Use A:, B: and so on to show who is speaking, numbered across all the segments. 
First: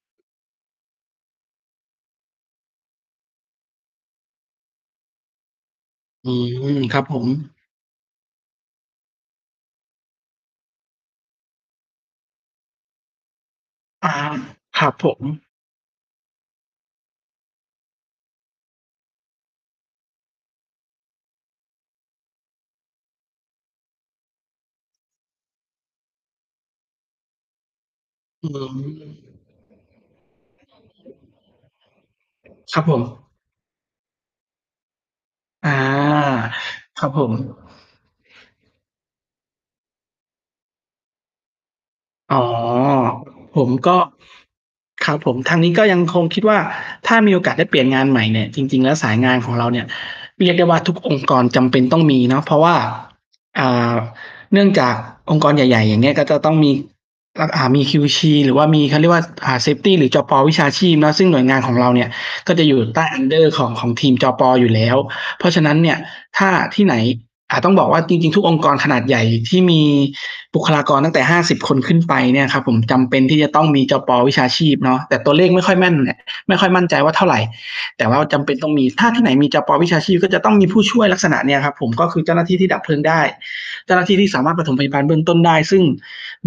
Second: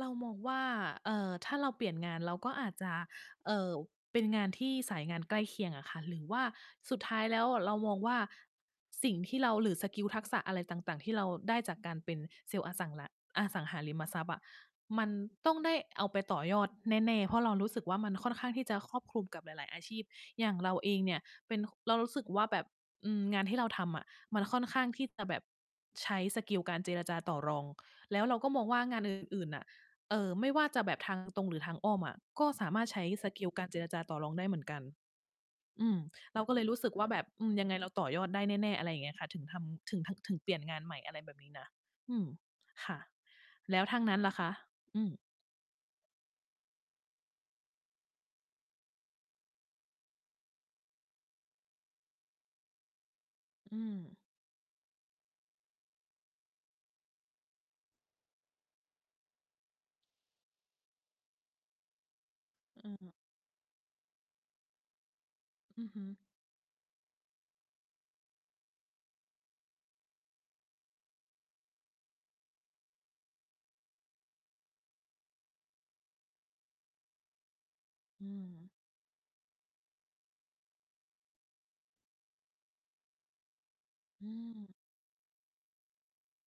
A: เรามองว่า เอ่อ ถ้าเราเปลี่ยนงาน เราก็อาจจะ เอ่อ เป็นงานที่สายงานใกล้เคียงอะค่ะ หรือ
B: อื
A: ว่า
B: ม
A: ส
B: ค
A: ุ
B: ร
A: ด
B: ับ
A: ท
B: ผ
A: ้าย
B: ม
A: แล้วเรามองว่า สิ่งที่เรา หรือสกิลทักษะอะไรต่าง ๆ ที่เราได้จากการเป็นเซลล์อสัง ล อสังหาริม
B: อา
A: ทรัพย์อะ
B: ครับ
A: มั
B: ผ
A: น
B: ม
A: ต้องได้เอาไปต่อยอดแน่ ๆ เพราะเรารู้สึกว่า มันค่อนข้างที่จะครอบคลุมกับหลาย ๆ อาชีพ อย่างเราเองเนี่ยเป็น เรารู้สึกว่า แบบ อืม งานที่เราทำอะ มันค่อนข้างที่จะแบบใช้สกิลการเจรจาต่อรอง แล้วเรา
B: อื
A: ก็มองว่างาน อื่
B: ม
A: น ๆ น่ะ เออ ไม่ว่าจะแบบทางตรงหรือทางอ้อมอะ ก็สา
B: ค
A: ม
B: รั
A: าร
B: บ
A: ถ
B: ผ
A: ใช้ส
B: ม
A: กิลการเจรจาต่อรองได้เหมือนกัน
B: อา
A: อืม เราก็เลยรู้สึก
B: ค
A: ว่
B: รั
A: า
B: บ
A: แบ
B: ผ
A: บ
B: ม
A: อืม ยังไงเราต่อยอดได้แน่ ๆ อะไรอย่างเงี้ยค่ะ ถึงทำ ถึง ถึงเปลี่ยนงานใหม่ อะไรแบบนี้นะ อืม
B: อ๋อ
A: ค่ะ
B: ผม
A: แล้ว
B: ก
A: ท
B: ็
A: างนั้นล่ะคะ? อื
B: ค
A: ม
B: รับผม ทางนี้ก็ยังคงคิดว่า ถ้ามีโอกาสได้เปลี่ยนงานใหม่เนี่ย จริง ๆ แล้วสายงานของเราเนี่ย เรียกได้ว่าทุกองค์กรจำเป็นต้องมีเนาะ เพราะว่า อ่
A: อื
B: า
A: ม
B: เนื่องจาก องค์กรใหญ่ ๆ อย่างเงี้ย ก็จะต้องมี อ อ่า มี QC หรือว่ามีเขาเรียกว่า อ่า เซฟตี หรือ จป. วิชาชีพเนาะ ซึ่งหน่วยงานของเราเนี่ย ก็จะอยู่
A: อ
B: ใต้
A: ืม
B: under ของ ของทีม จป. อยู่แล้ว เพราะฉะนั้น
A: อื
B: เ
A: อ
B: นี่
A: ฮ
B: ย
A: ึ
B: ถ้าที่ไหน อ่า ต้องบอกว่า จริง ๆ ทุกองค์กรขนาดใหญ่ที่มีบุคลากรตั้งแต่ 50 คนขึ้นไปเนี่ยครับผม จำเป็นที่จะต้องมี จป. วิชาชีพเนาะ แต่ตัวเลขไม่ค่อยแม่นน่ะ ไม่ค่อยมั่นใจว่าเท่าไร แต่ว่า
A: อื
B: จำเป็นต
A: ม
B: ้องมี ถ้าที่ไหนมี จป. วิชาชีพ ก็จะต้องมีผู้ช่วยลักษณะเนี้ยครับผม ก็คือเจ้าหน้าที่ที่ดับเพลิงได้ เจ้าหน้าที่
A: อ
B: ที
A: ื
B: ่สามารถป
A: ม
B: ฐมพยาบาลเบื้องต้นได้ ซึ่ง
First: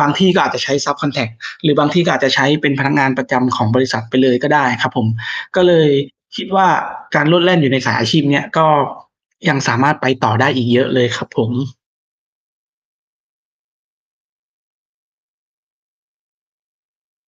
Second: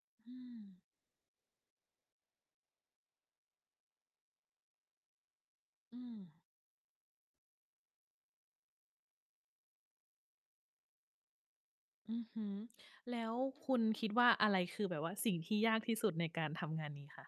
B: บางที
A: อ
B: ่
A: ื
B: ก็อาจจะใช
A: ม
B: ้ ซับคอนแทรก หรือบางที่ก็อาจจะใช้เป็นพนักงานประจำของบริษัทไปเลยก็ได้ครับผม ก็เลย
A: อืม
B: คิดว่า การโลดแล่นอยู่ในสายอาชีพเนี้ย ก็ยังสามารถไปต่อได้อีกเยอะเลยครับผม
A: อือฮึ แล้วคุณคิดว่า อะไรคือแบบว่าสิ่งที่ยากที่สุดในการทำงานนี้คะ?